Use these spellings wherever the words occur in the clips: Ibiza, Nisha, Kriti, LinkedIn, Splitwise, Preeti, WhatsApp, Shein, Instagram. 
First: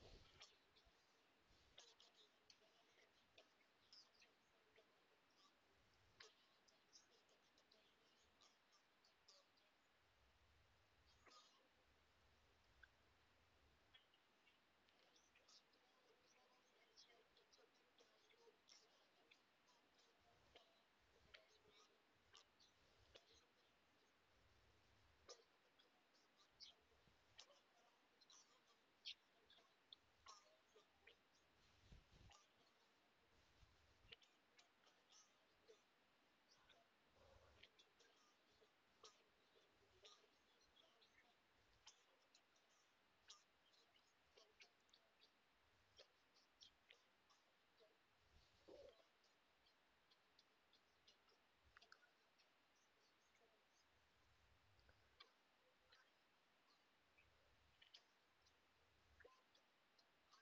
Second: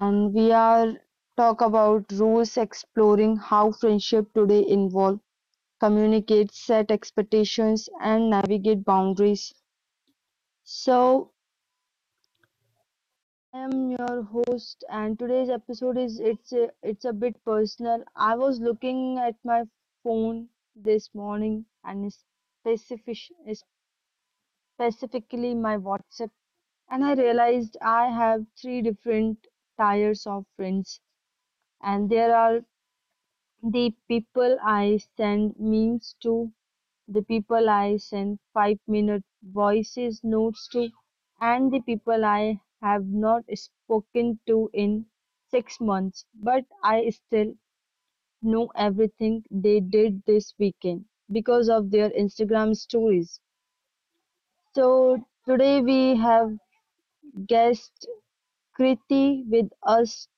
and we are talk about rules, exploring how friendship today involve, communicate, set expectations, and navigate boundaries. So, I am your host, and today's episode is it's a bit personal. I was looking at my phone this morning and specifically my WhatsApp, and I realized I have three different tiers of friends, and there are the people I send memes to, the people I sent 5 minute voices notes to, and the people I have not spoken to in 6 months. But I still know everything they did this weekend because of their Instagram stories. So today we have guest Kriti with us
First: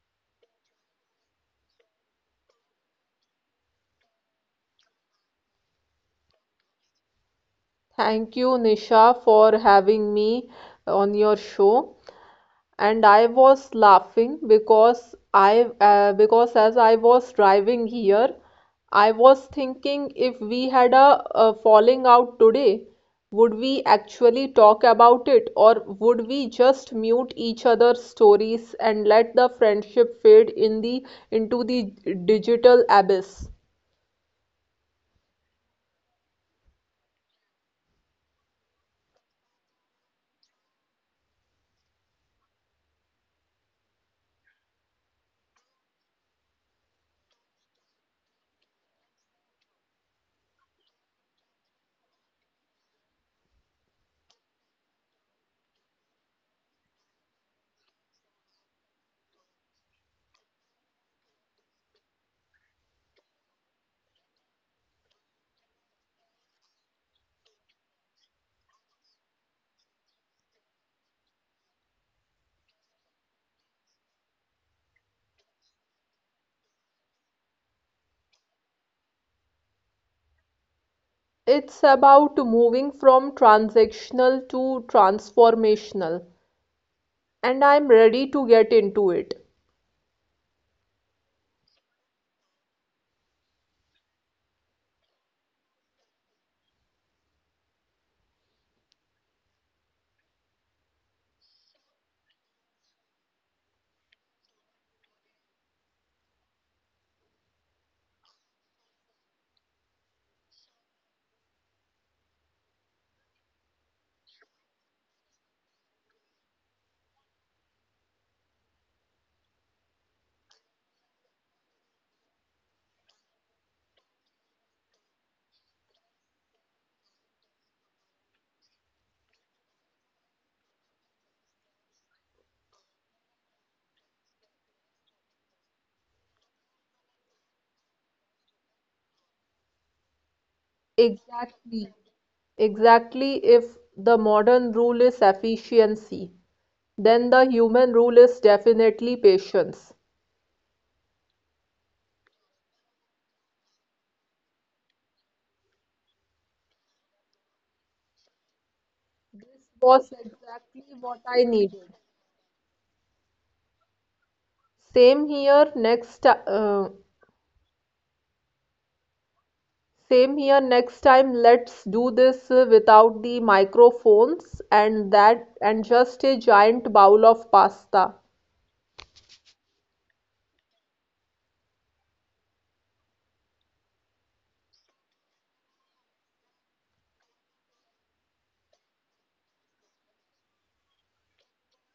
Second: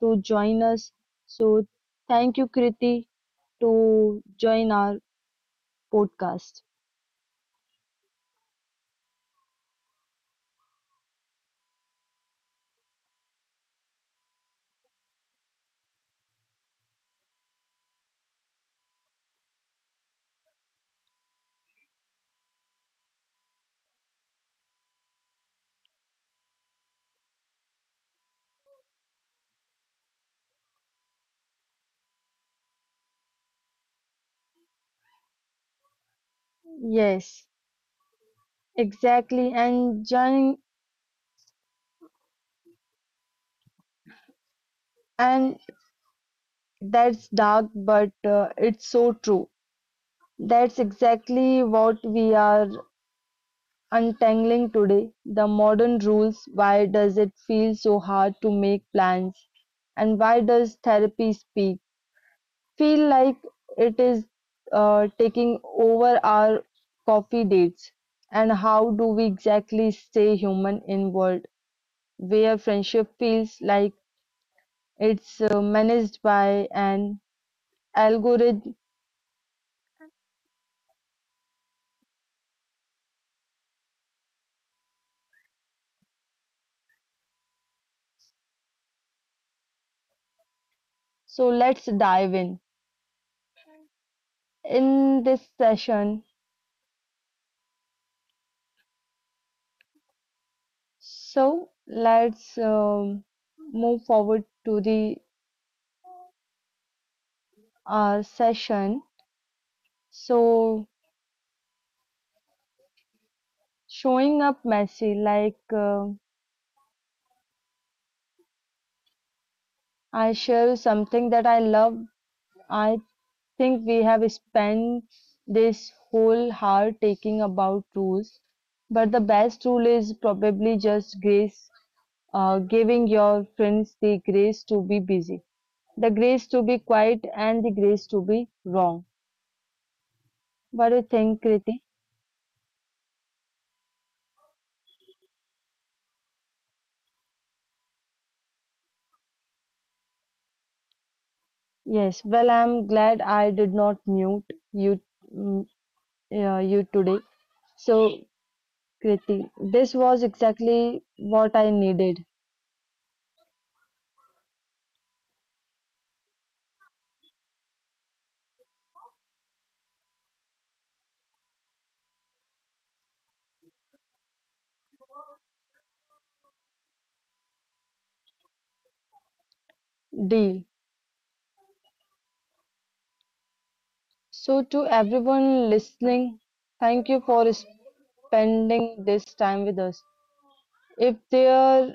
to join us. So thank you, Kriti, to join our podcast. Thank you, Nisha, for having me on your show. And I was laughing because as I was driving here, I was thinking if we had a falling out today, would we actually talk about it or would we just mute each other's stories and let the friendship fade in the into the digital abyss? Yes, exactly. And that's dark, but it's so true. That's exactly what we are untangling today. The modern rules. Why does it feel so hard to make plans? And why does therapy speak? Feel like it is taking over our coffee dates. And how do we exactly stay human in world where friendship feels like it's managed by an algorithm. It's about moving from transactional to transformational, and I'm ready to get into it. So let's dive in this session. So let's move forward to the session. So showing up messy, like I share something that I love. I think we have spent this whole hour taking about rules, but the best rule is probably just grace, giving your friends the grace to be busy. The grace to be quiet and the grace to be wrong. What do you think, Kriti? Exactly. Exactly, if the modern rule is efficiency, then the human rule is definitely patience. Yes, well, I'm glad I did not mute you, mm, you today. So, Kriti, this Was was exactly exactly what I what I needed. needed. Same here next ti- uh, Same here next time, let's do this without the microphones and that, and just a giant bowl of pasta. Deal. So, to everyone listening, thank you for spending this time with us. If there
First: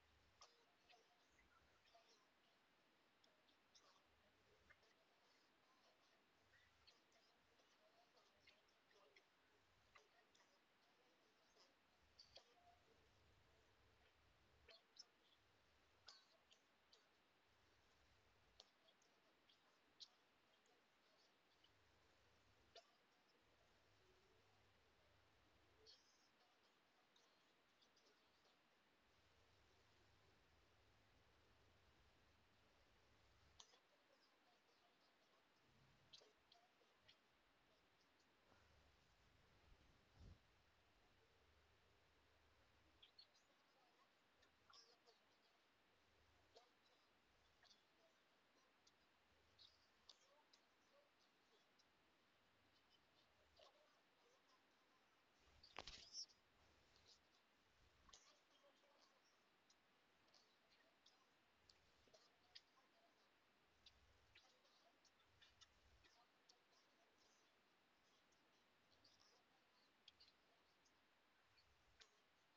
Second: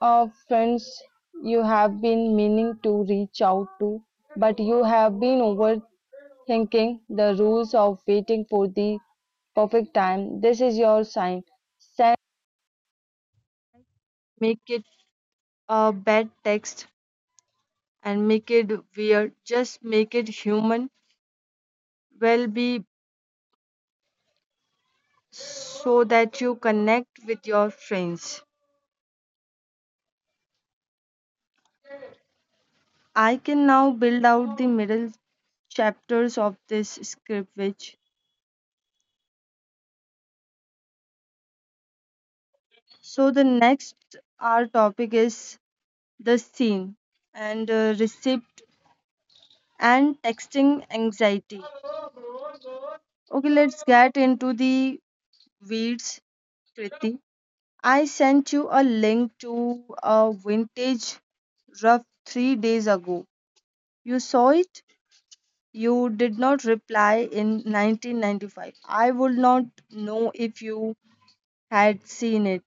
are friends you have been meaning to reach out to, but you have been overthinking thinking the rules of waiting for the perfect time. This is your sign. Send Make it a bad text and make it weird. Just make it human. Well, be so that you connect with your friends. I can now build out the middle chapters of this script which so the next our topic is the scene and receipt and texting anxiety. Okay, let's get into the weeds, Kriti. I sent you a link to a vintage rough 3 days ago. You saw it? You did not reply in 1995. I would not know if you had seen it.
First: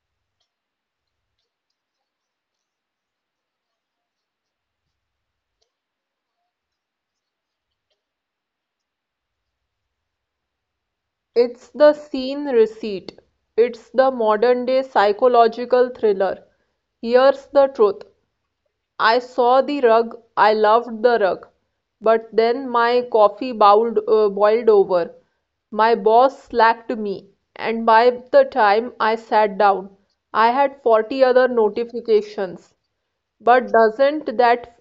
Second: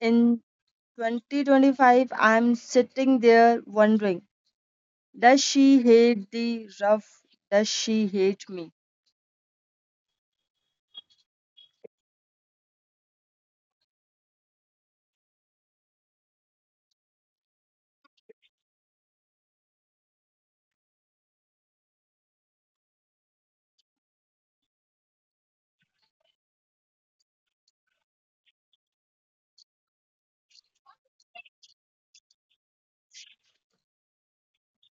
In 2025, I'm sitting there wondering does she hate the rough? Does she hate me? It's the scene receipt. It's the modern day psychological thriller. Here's the truth: I saw the rug, I loved the rug, but then my boiled over. My boss slacked me, and by the time I sat down, I had 40 other notifications. But doesn't that—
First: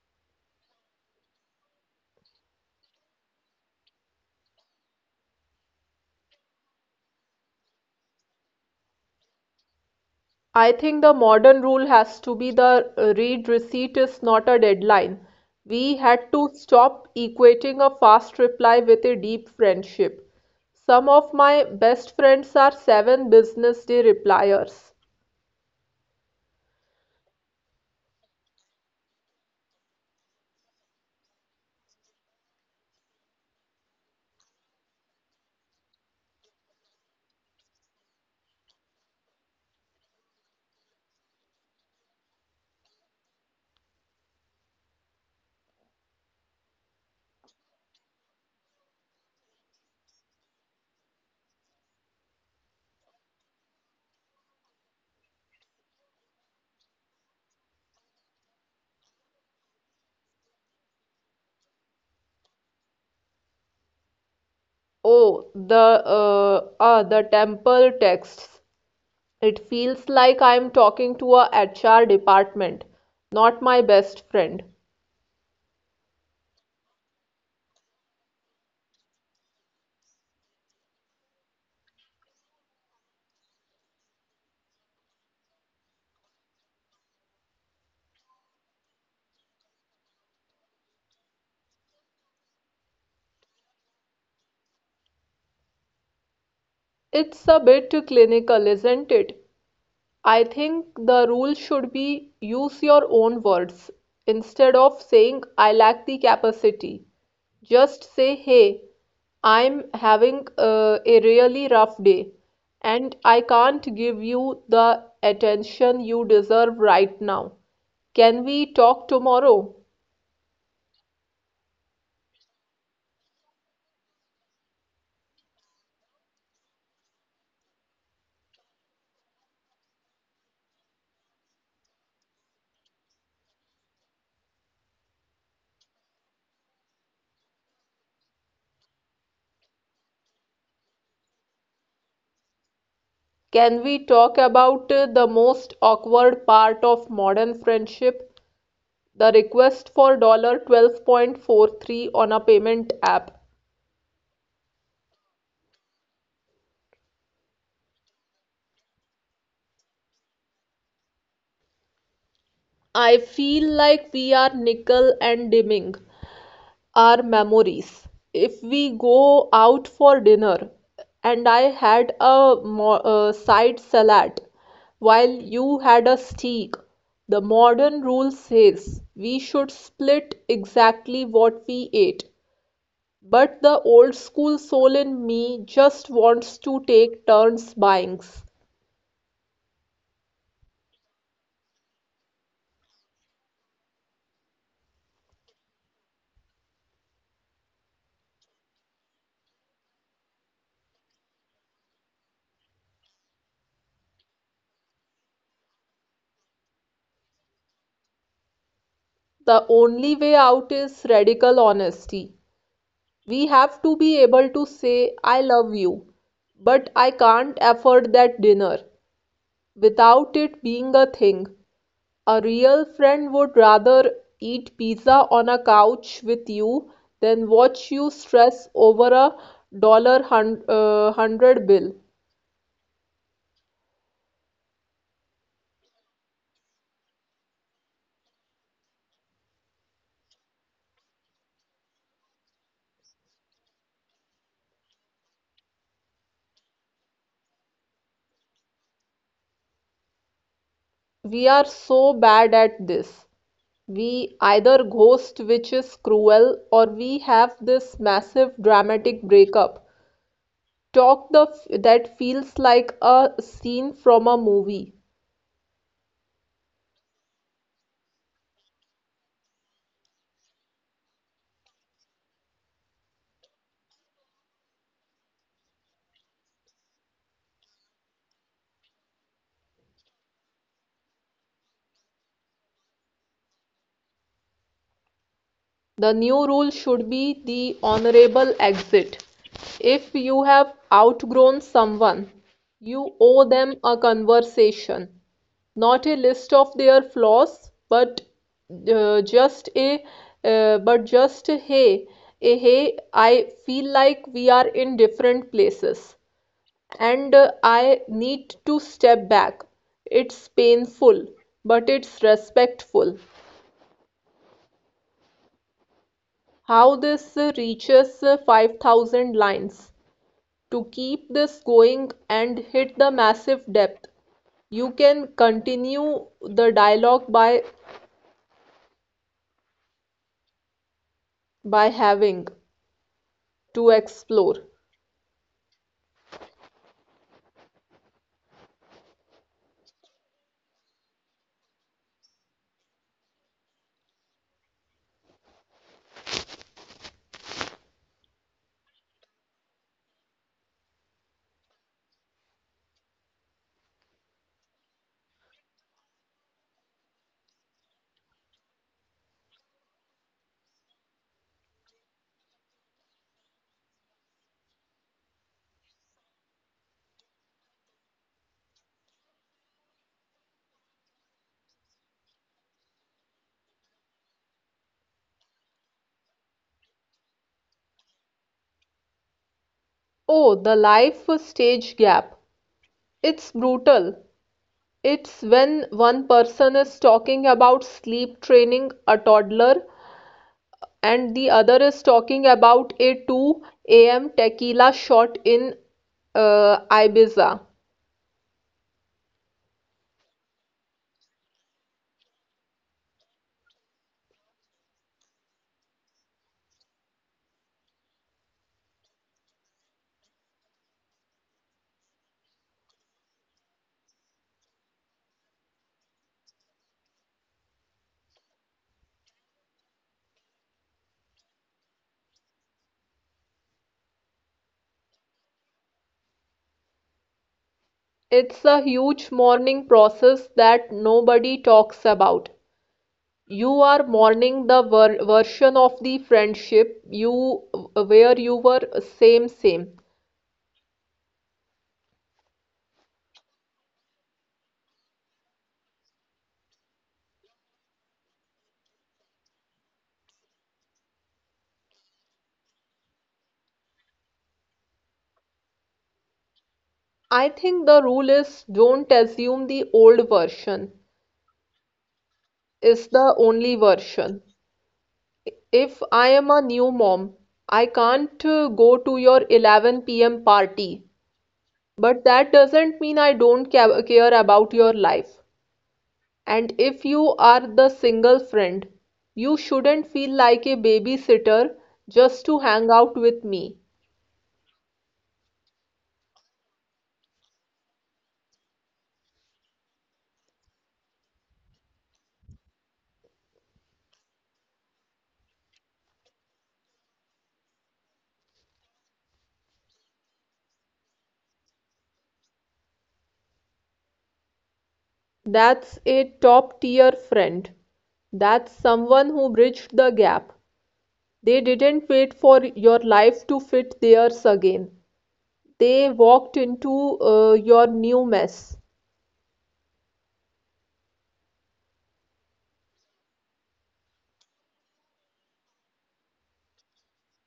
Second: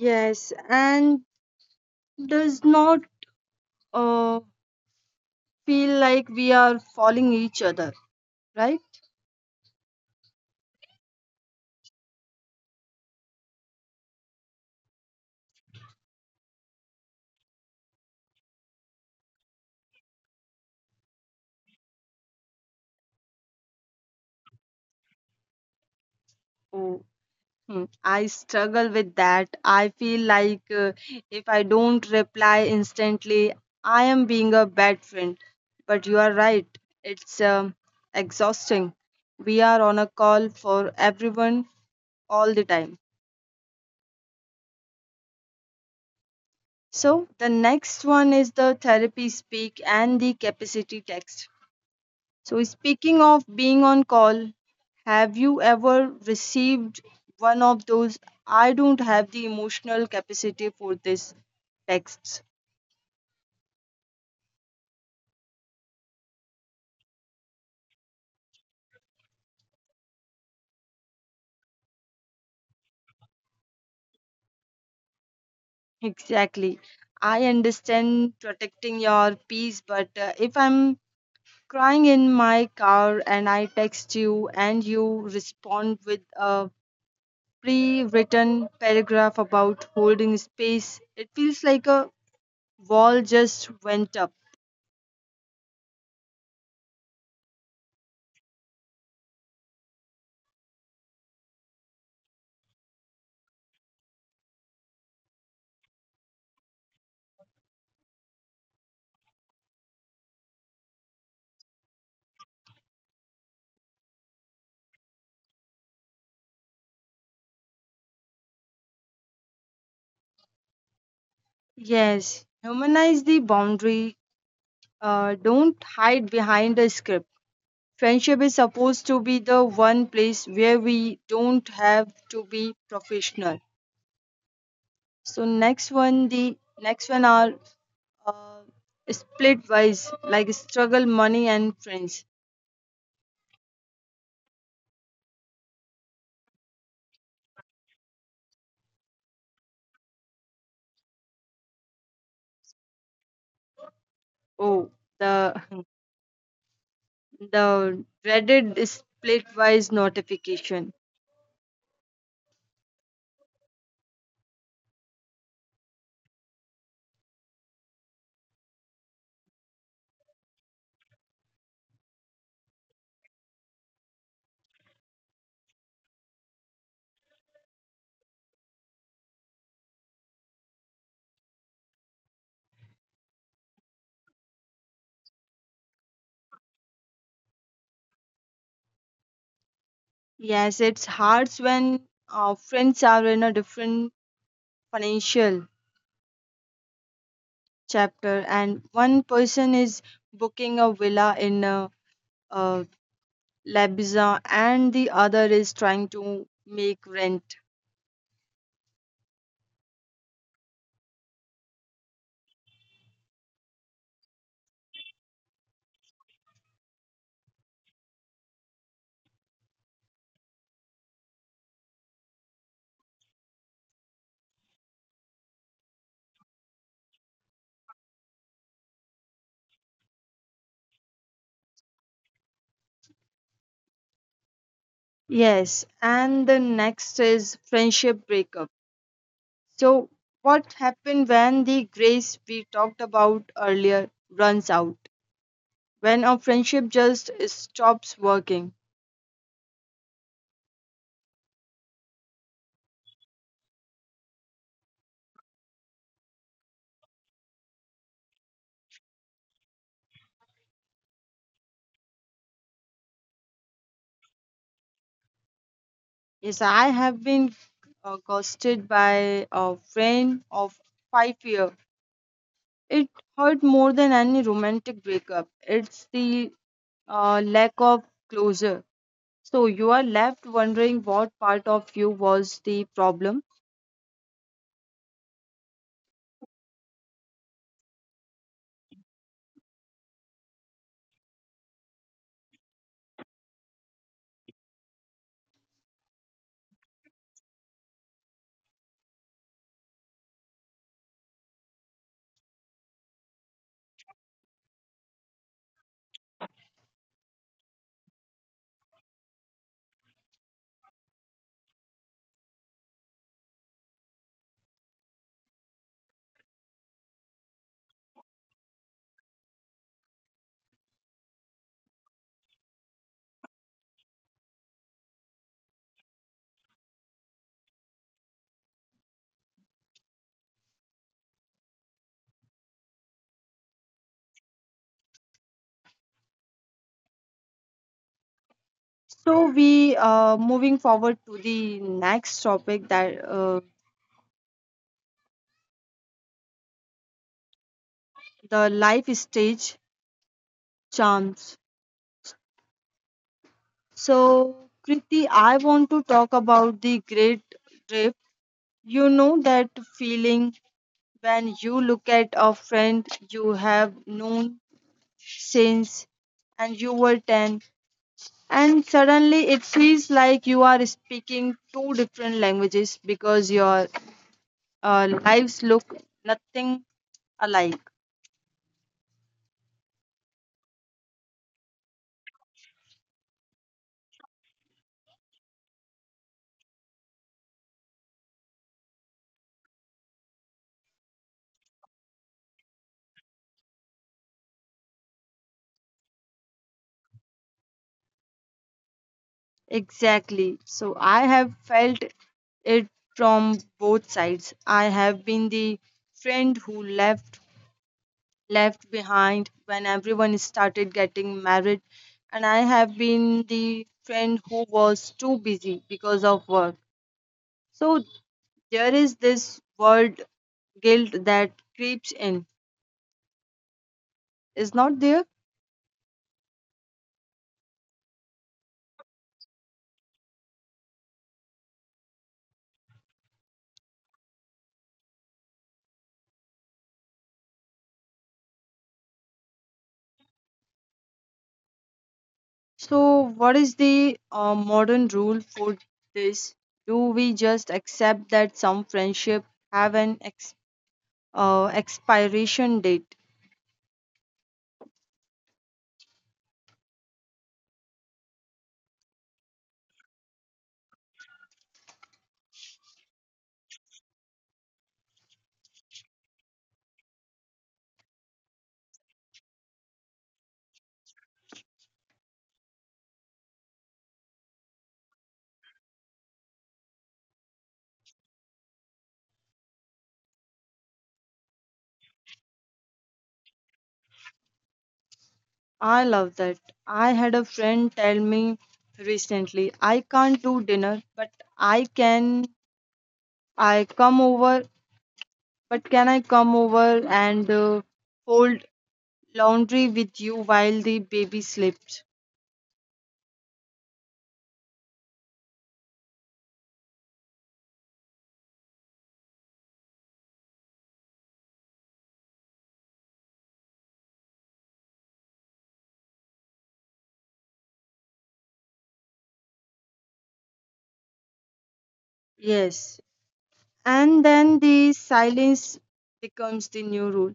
Yes, and does not. uh, Feel like we are falling each other, right? I think the modern rule has to be the read receipt is not a deadline. We had to stop equating a fast reply with a deep friendship. Some of my best friends are seven business day repliers. Oh, hmm, I struggle with that. I feel like if I don't reply instantly, I am being a bad friend. But you are right, it's exhausting. We are on a call for everyone all the time. So, the next one is the therapy speak and the capacity text. So, speaking of being on call, have you ever received one of those I don't have the emotional capacity for this texts? Oh, the temple texts. It feels like I'm talking to a HR department, not my best friend. Exactly. I understand protecting your peace, but if I'm crying in my car and I text you and you respond with a pre written paragraph about holding space, it feels like a wall just went up. It's a bit clinical, isn't it? I think the rule should be use your own words. Instead of saying, I lack the capacity, just say, hey, I'm having a really rough day and I can't give you the attention you deserve right now. Can we talk tomorrow? Yes, humanize the boundary. Don't hide behind a script. Friendship is supposed to be the one place where we don't have to be professional. So next one, the next one are uh, split wise, like struggle, money, and friends. Can we talk about the most awkward part of modern friendship? The request for $12.43 on a payment app. Oh, the the dreaded split wise notification. I feel like we are nickel and dimming our memories. If we go out for dinner and I had a side salad while you had a steak, the modern rule says we should split exactly what we ate. But the old school soul in me just wants to take turns buying. Yes, it's hard when friends are in a different financial chapter and one person is booking a villa in a uh, Labiza, and the other is trying to make rent. The only way out is radical honesty. We have to be able to say, I love you, but I can't afford that dinner without it being a thing. A real friend would rather eat pizza on a couch with you than watch you stress over a hundred bill. Yes, and the next is friendship breakup. So, what happened when the grace we talked about earlier runs out? When a friendship just stops working? We are so bad at this. We either ghost, which is cruel, or we have this massive dramatic breakup that feels like a scene from a movie. Yes, I have been ghosted by a friend of 5 years. It hurt more than any romantic breakup. It's the lack of closure. So you are left wondering what part of you was the problem. The new rule should be the honorable exit. If you have outgrown someone, you owe them a conversation, not a list of their flaws, but uh, just a just a hey, I feel like we are in different places, and I need to step back. It's painful, but it's respectful. How this reaches 5,000 lines. To keep this going and hit the massive depth, you can continue the dialogue by having to explore. So we moving forward to the next topic that the life stage charms. So Kriti, I want to talk about the great drift. You know that feeling when you look at a friend you have known since and you were 10 and suddenly it feels like you are speaking two different languages because your lives look nothing alike. Oh, the life stage gap. It's brutal. It's when one person is talking about sleep training a toddler and the other is talking about a 2 a.m. tequila shot in Ibiza. Exactly. So I have felt it from both sides. I have been the friend who left behind when everyone started getting married and I have been the friend who was too busy because of work. So there is this word guilt that creeps in. Is not there? It's a huge mourning process that nobody talks about. You are mourning the version of the friendship you where you were, same same. So, what is the modern rule for this? Do we just accept that some friendship have an expiration date? I think the rule is don't assume the old version is the only version. If I am a new mom, I can't go to your 11 p.m. party, but that doesn't mean I don't care about your life. And if you are the single friend, you shouldn't feel like a babysitter just to hang out with me. I love that. I had a friend tell me recently, I can't do dinner, but I can. I come over, but can I come over and fold laundry with you while the baby sleeps? That's a top tier friend. That's someone who bridged the gap. They didn't wait for your life to fit theirs again. They walked into your new mess. Yes. And then the silence becomes the new rule.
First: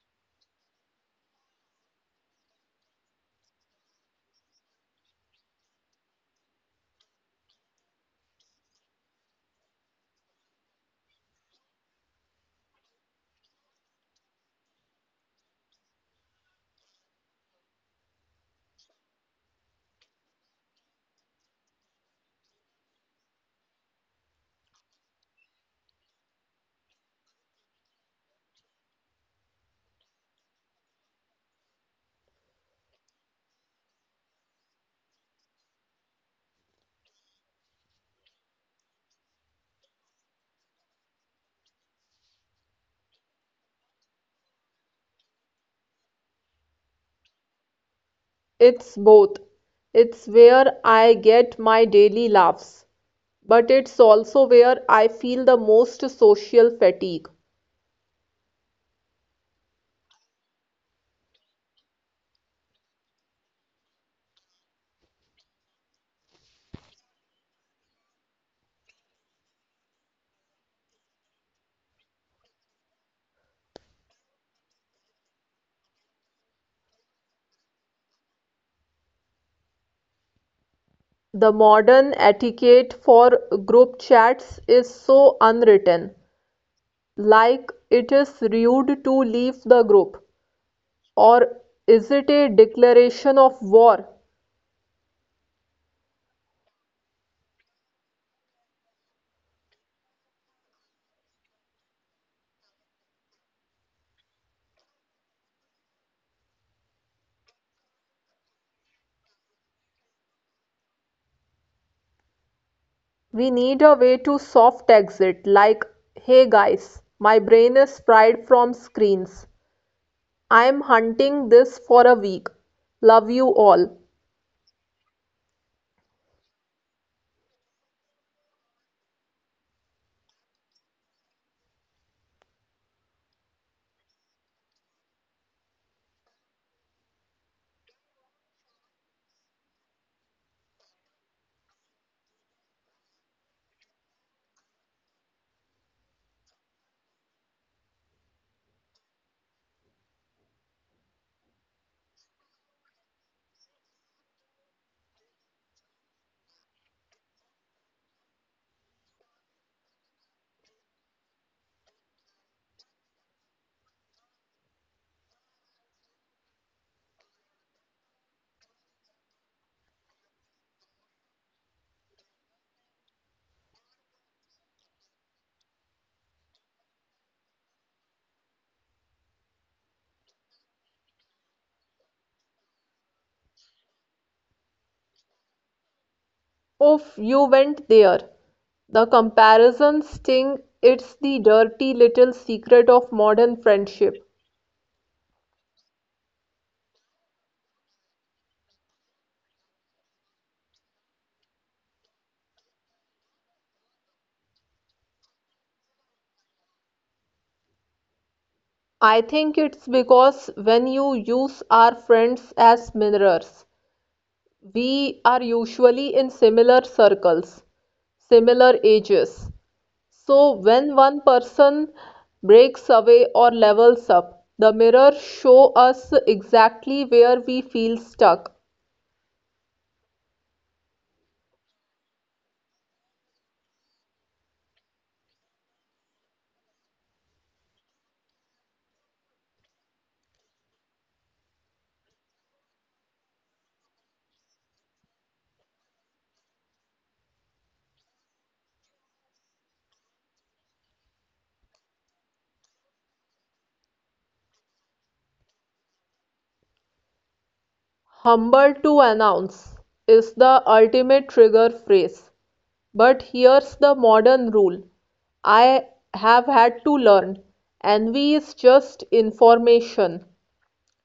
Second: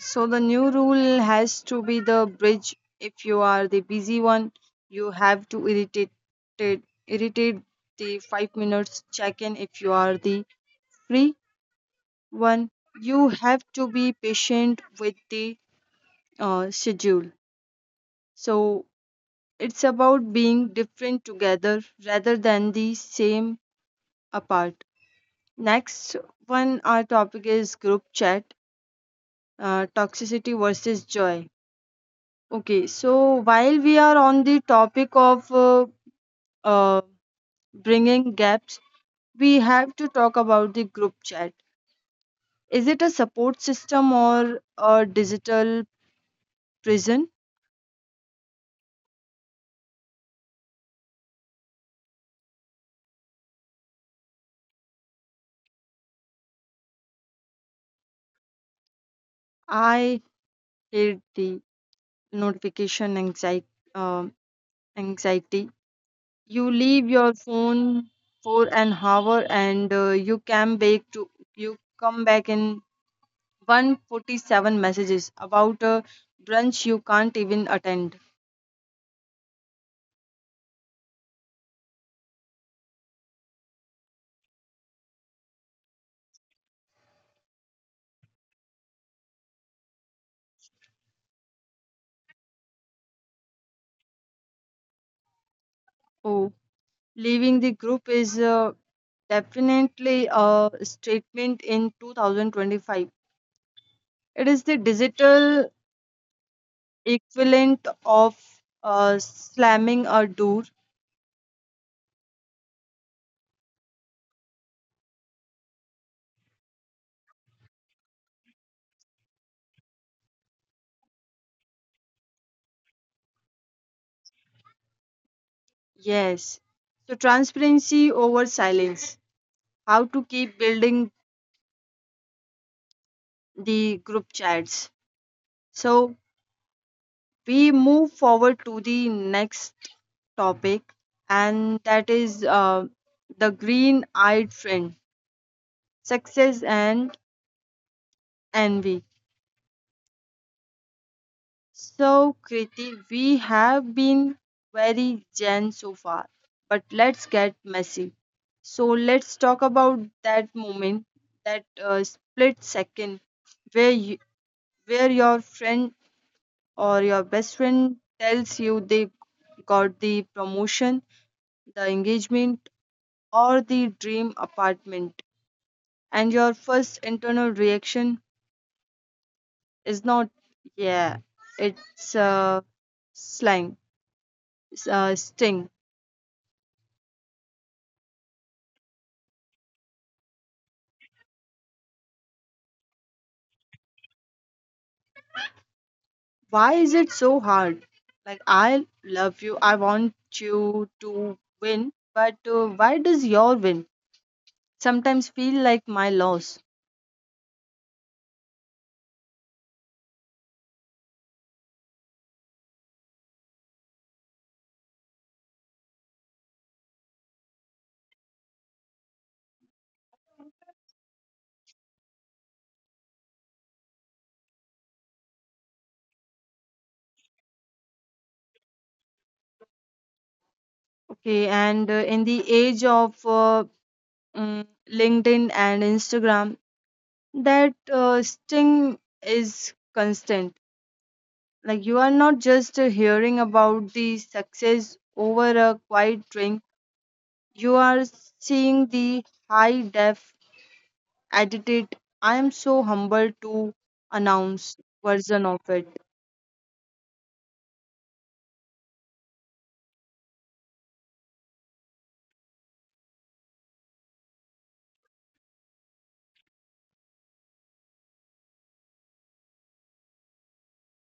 So the new rule has to be the bridge. If you are the busy one, you have to irritate the 5 minutes check in. If you are the free one, you have to be patient with the schedule. So it's about being different together rather than the same apart. Next one, our topic is group chat, toxicity versus joy. Okay, so while we are on the topic of uh, bringing gaps, we have to talk about the group chat. Is it a support system or a digital prison? It's both. It's where I get my daily laughs. But it's also where I feel the most social fatigue. I hate the notification anxiety. Um, anxiety. You leave your phone for an hour and uh, you come back in 147 messages about a brunch you can't even attend. The modern etiquette for group chats is so unwritten. Like, it is rude to leave the group. Or is it a declaration of war? Oh, leaving the group is definitely a statement in 2025. It is the digital equivalent of slamming a door. We need a way to soft exit, like, hey guys, my brain is fried from screens. I'm hunting this for a week. Love you all. Yes. So, transparency over silence. How to keep building the group chats. So, we move forward to the next topic, and that is the green eyed friend, success and envy. So, Kriti, we have been very gen so far, but let's get messy. So, let's talk about that moment, that split second where you, where your friend or your best friend tells you they got the promotion, the engagement, or the dream apartment, and your first internal reaction is not, yeah, it's slang, sting. Oof, you went there! The comparisons sting, it's the dirty little secret of modern friendship. Why is it so hard? Like, I love you, I want you to win, but why does your win sometimes feel like my loss? I think it's because when you use our friends as mirrors, we are usually in similar circles, similar ages. So when one person breaks away or levels up, the mirror show us exactly where we feel stuck. Okay, and in the age of mm, LinkedIn and Instagram, that sting is constant. Like, you are not just hearing about the success over a quiet drink, you are seeing the high def edited. I am so humbled to announce version of it. "Humble to announce" is the ultimate trigger phrase, but here's the modern rule I have had to learn: envy is just information,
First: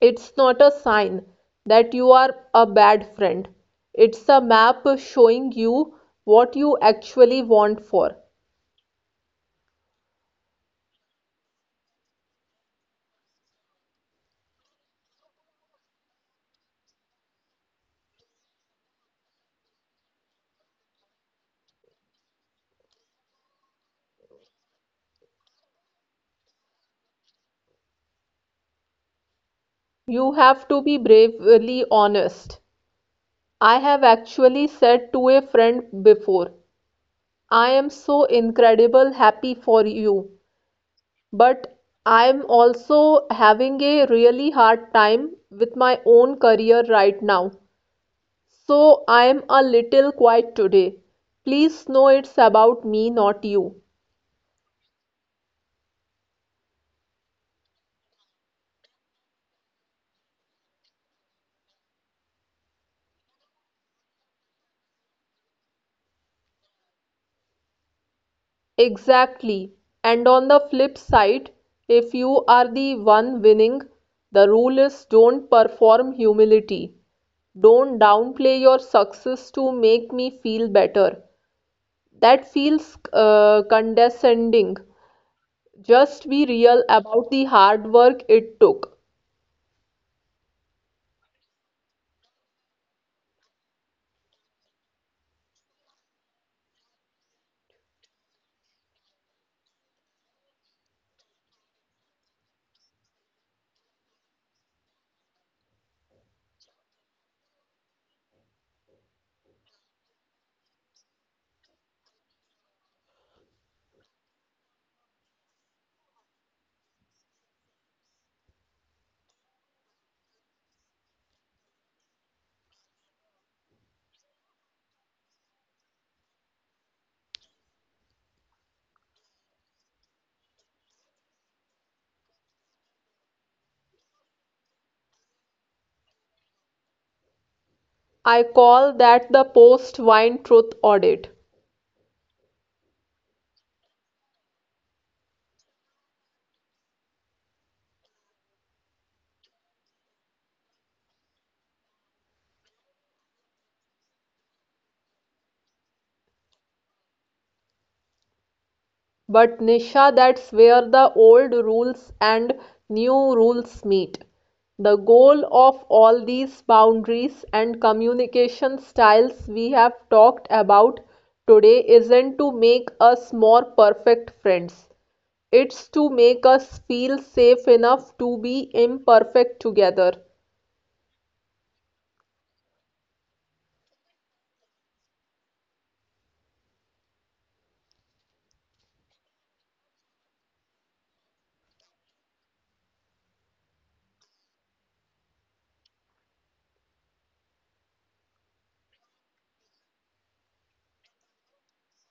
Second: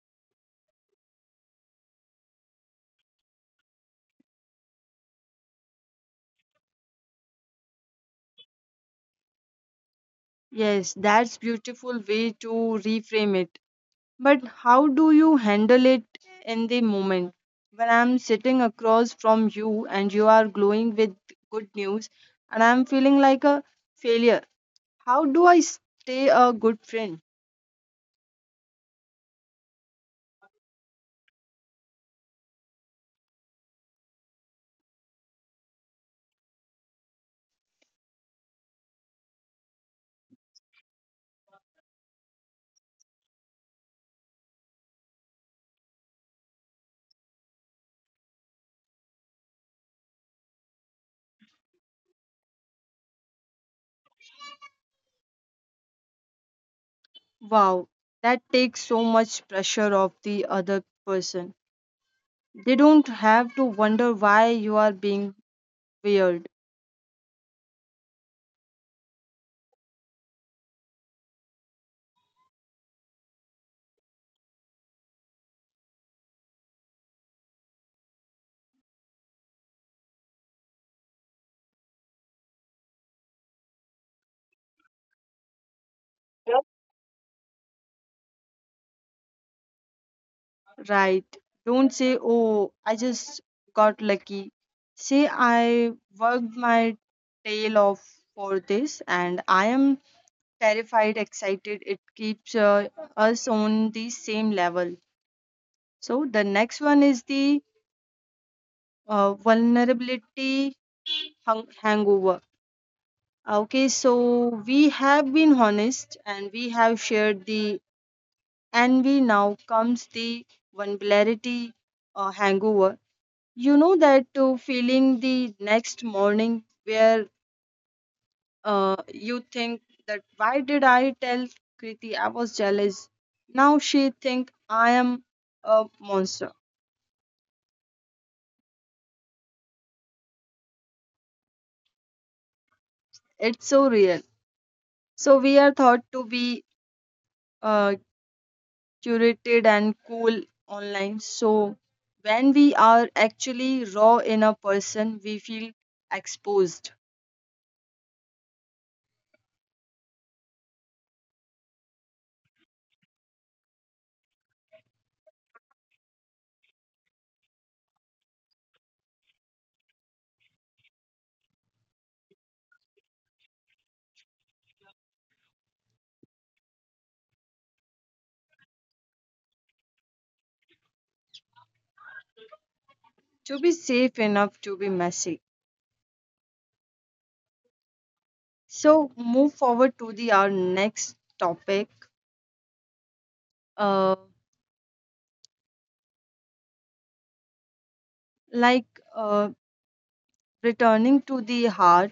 it's not a sign that you are a bad friend, it's a map showing you what you actually want for. Yes, that's beautiful way to reframe it. But how do you handle it in the moment? When I'm sitting across from you and you are glowing with good news and I'm feeling like a failure, how do I stay a good friend? You have to be bravely honest. I have actually said to a friend before, I am so incredible happy for you. But I'm also having a really hard time with my own career right now. So I'm a little quiet today. Please know it's about me, not you. Wow, that takes so much pressure off the other person. They don't have to wonder why you are being weird. Exactly. And on the flip side, if you are the one winning, the rule is don't perform humility. Don't downplay your success to make me feel better. That feels condescending. Just be real about the hard work it took. Right. Don't say, oh, I just got lucky. Say, I worked my tail off for this and I am terrified, excited. It keeps us on the same level. So, the next one is the vulnerability hangover. Okay, so we have been honest and we have shared the envy. Now comes the vulnerability hangover. You know that feeling the next morning where you think that why did I tell Kriti I was jealous? Now she think I am a monster. I call that the post wine truth audit. It's so real. So we are thought to be uh, curated and cool online. So when we are actually raw in a person, we feel exposed But Nisha, that's where the old rules and new rules meet. The goal of all these boundaries and communication styles we have talked about today isn't to make us more perfect friends. It's to make us feel safe enough to be imperfect together. to be safe enough to be messy. So move forward to the our next topic uh, like uh, returning to the heart.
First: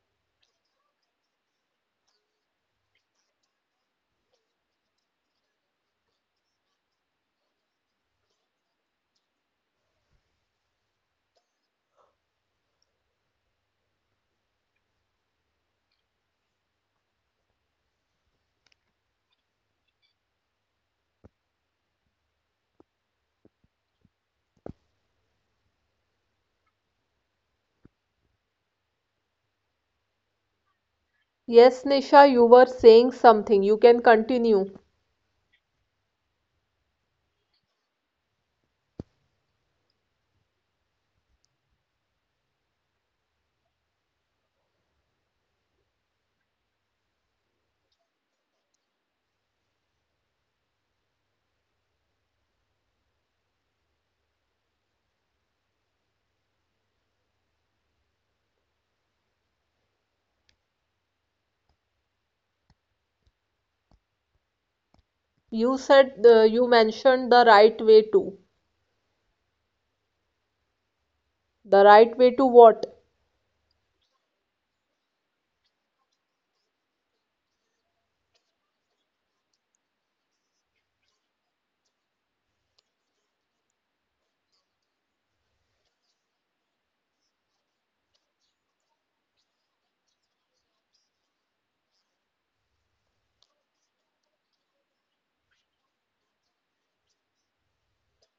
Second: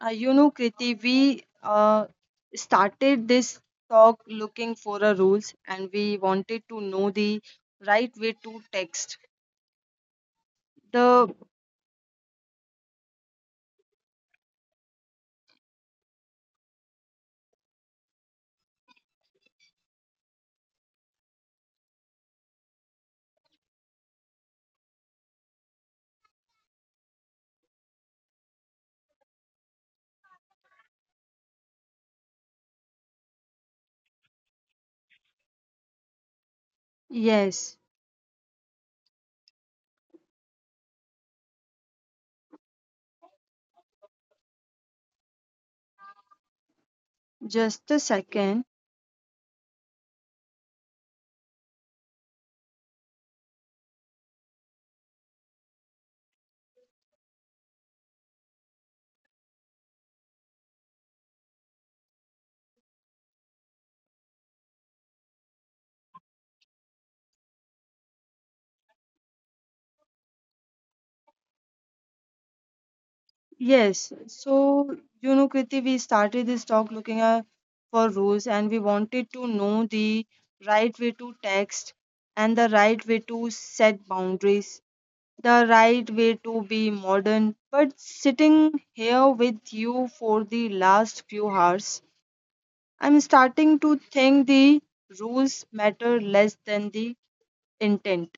You know, Kriti, we started this talk looking for a rules, and we wanted to know the right way to text. The Yes, Nisha, you were saying something. You can continue. yes, just a second. You said you mentioned the right way to. The right way to what? Yes, so you know, Kriti, we started this talk looking for rules, and we wanted to know the right way to text and the right way to set boundaries the right way to be modern. But sitting here with you for the last few hours, I'm starting to think the rules matter less than the intent,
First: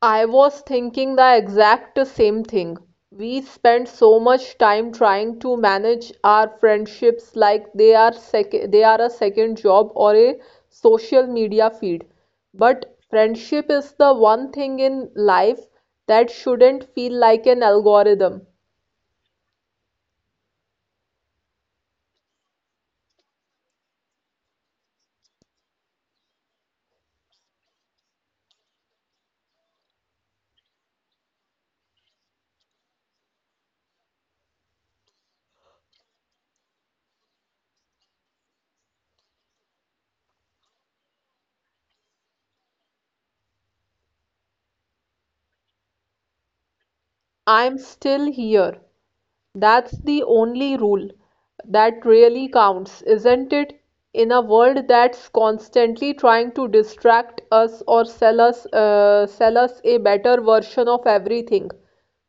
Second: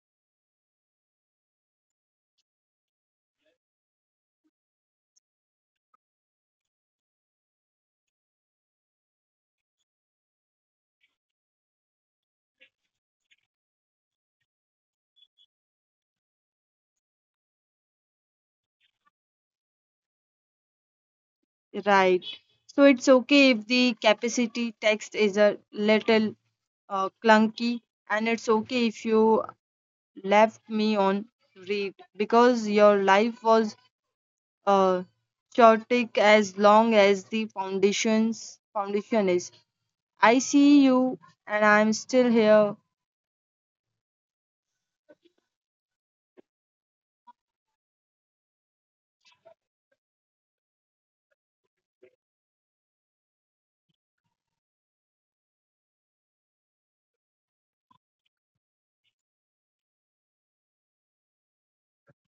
I was thinking the exact same thing. We spend so much time trying to manage our friendships like they are a second job or a social media feed. But friendship is the one thing in life that shouldn't feel like an algorithm. right? So it's okay if the capacity text is a little clunky, and it's okay if you left me on read because your life was uh, chaotic as long as the foundation is I see you and I'm still here. I'm still here. That's the only rule that really counts, isn't it? In a world that's constantly trying to distract us or sell us, sell us a better version of everything.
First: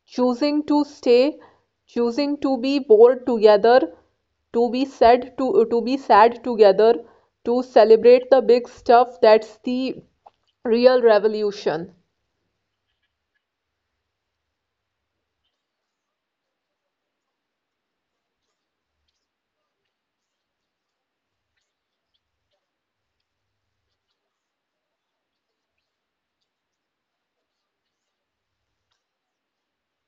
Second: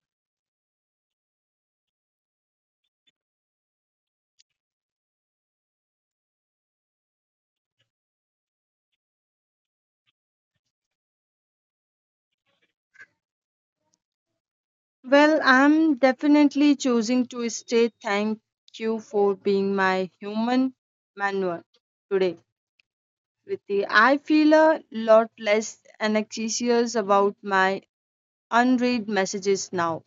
Choosing to stay, choosing to be bored together, to be sad together, to celebrate the big stuff, that's the real revolution. Well, I'm definitely choosing to stay. Thank you for being my human manual today. Kriti. I feel a lot less anxious about my unread messages now.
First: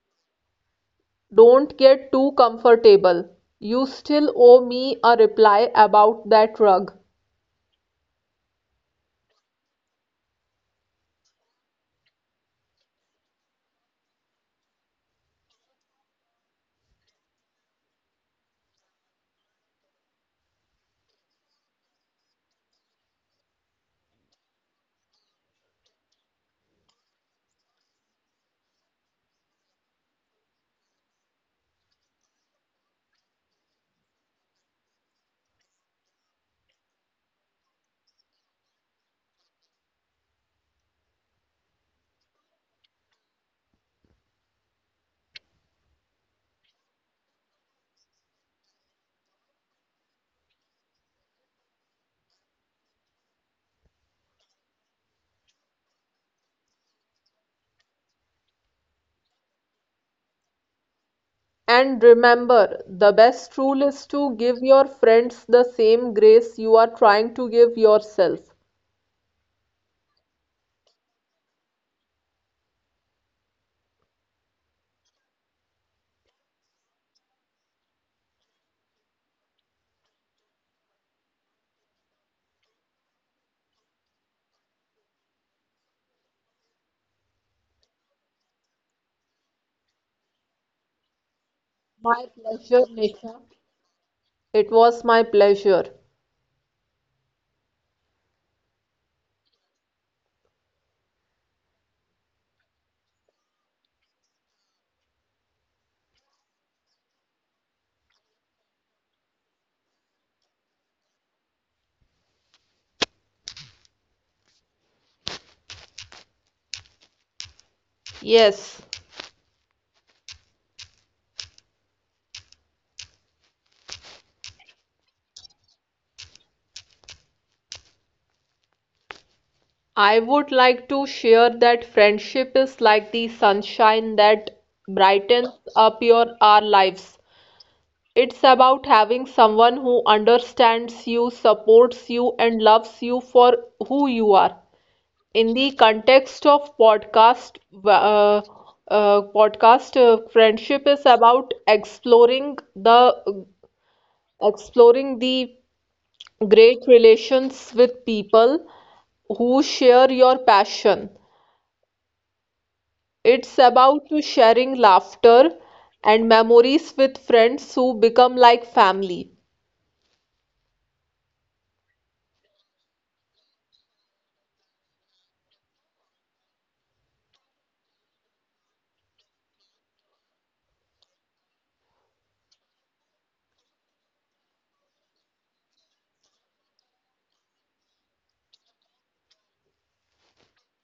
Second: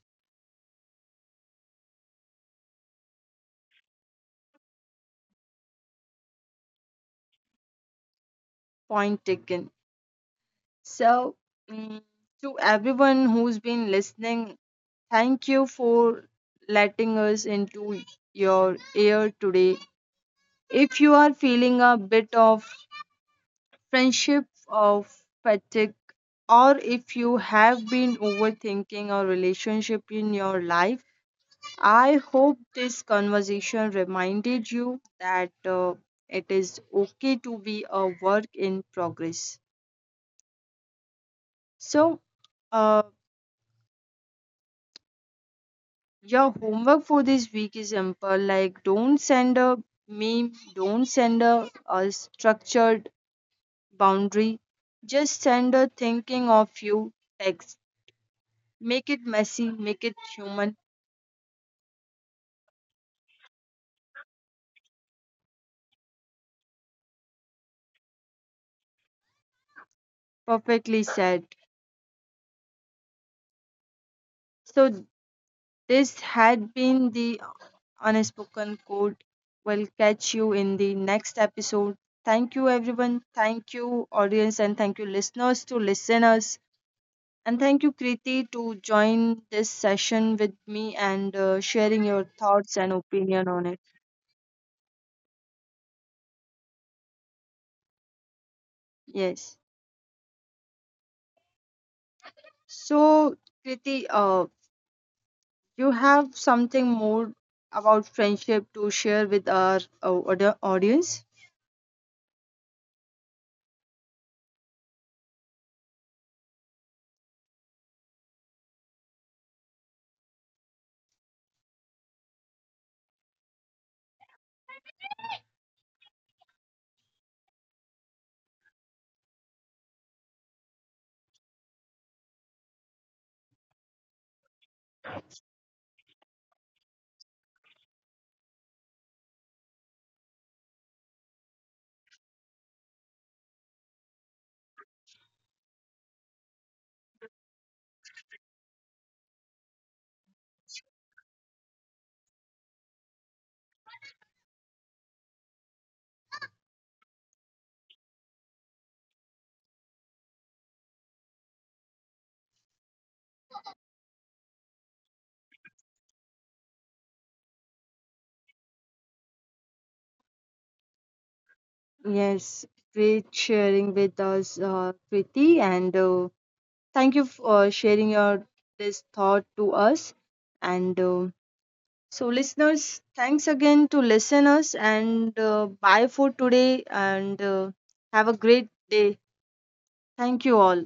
Don't get too comfortable. You still owe me a reply about that rug. Point taken. So, mm, to everyone who's been listening, thank you for letting us into your ear today. If you are feeling a bit of friendship of fatigue, or if you have been overthinking a relationship in your life, I hope this conversation reminded you that it is okay to be a work in progress. So, uh, your homework for this week is simple like, don't send a meme, don't send a structured boundary, just send a thinking of you text. Make it messy, make it human. And remember, the best rule is to give your friends the same grace you are trying to give yourself. Perfectly said. So, this had been the unspoken code. We'll catch you in the next episode. Thank you, everyone. Thank you, audience, and thank you, listeners, to listeners. And thank you, Kriti, to join this session with me and sharing your My thoughts pleasure, and Nisha. opinion on it. It was my pleasure. Yes. So, Kriti, you have something more about friendship to share with our audience? Yes, I would like to share that friendship is like the sunshine that brightens up your our lives. It's about having someone who understands you, supports you, and loves you for who you are. In the context of podcast, uh, podcast friendship is about exploring the great relations with people who share your passion. It's about to sharing laughter and memories with friends who become like family. Yes, great sharing with us, Preeti, and thank you for sharing your this thought to us. And so, listeners, thanks again to listeners, and bye for today, and have a great day. Thank you all.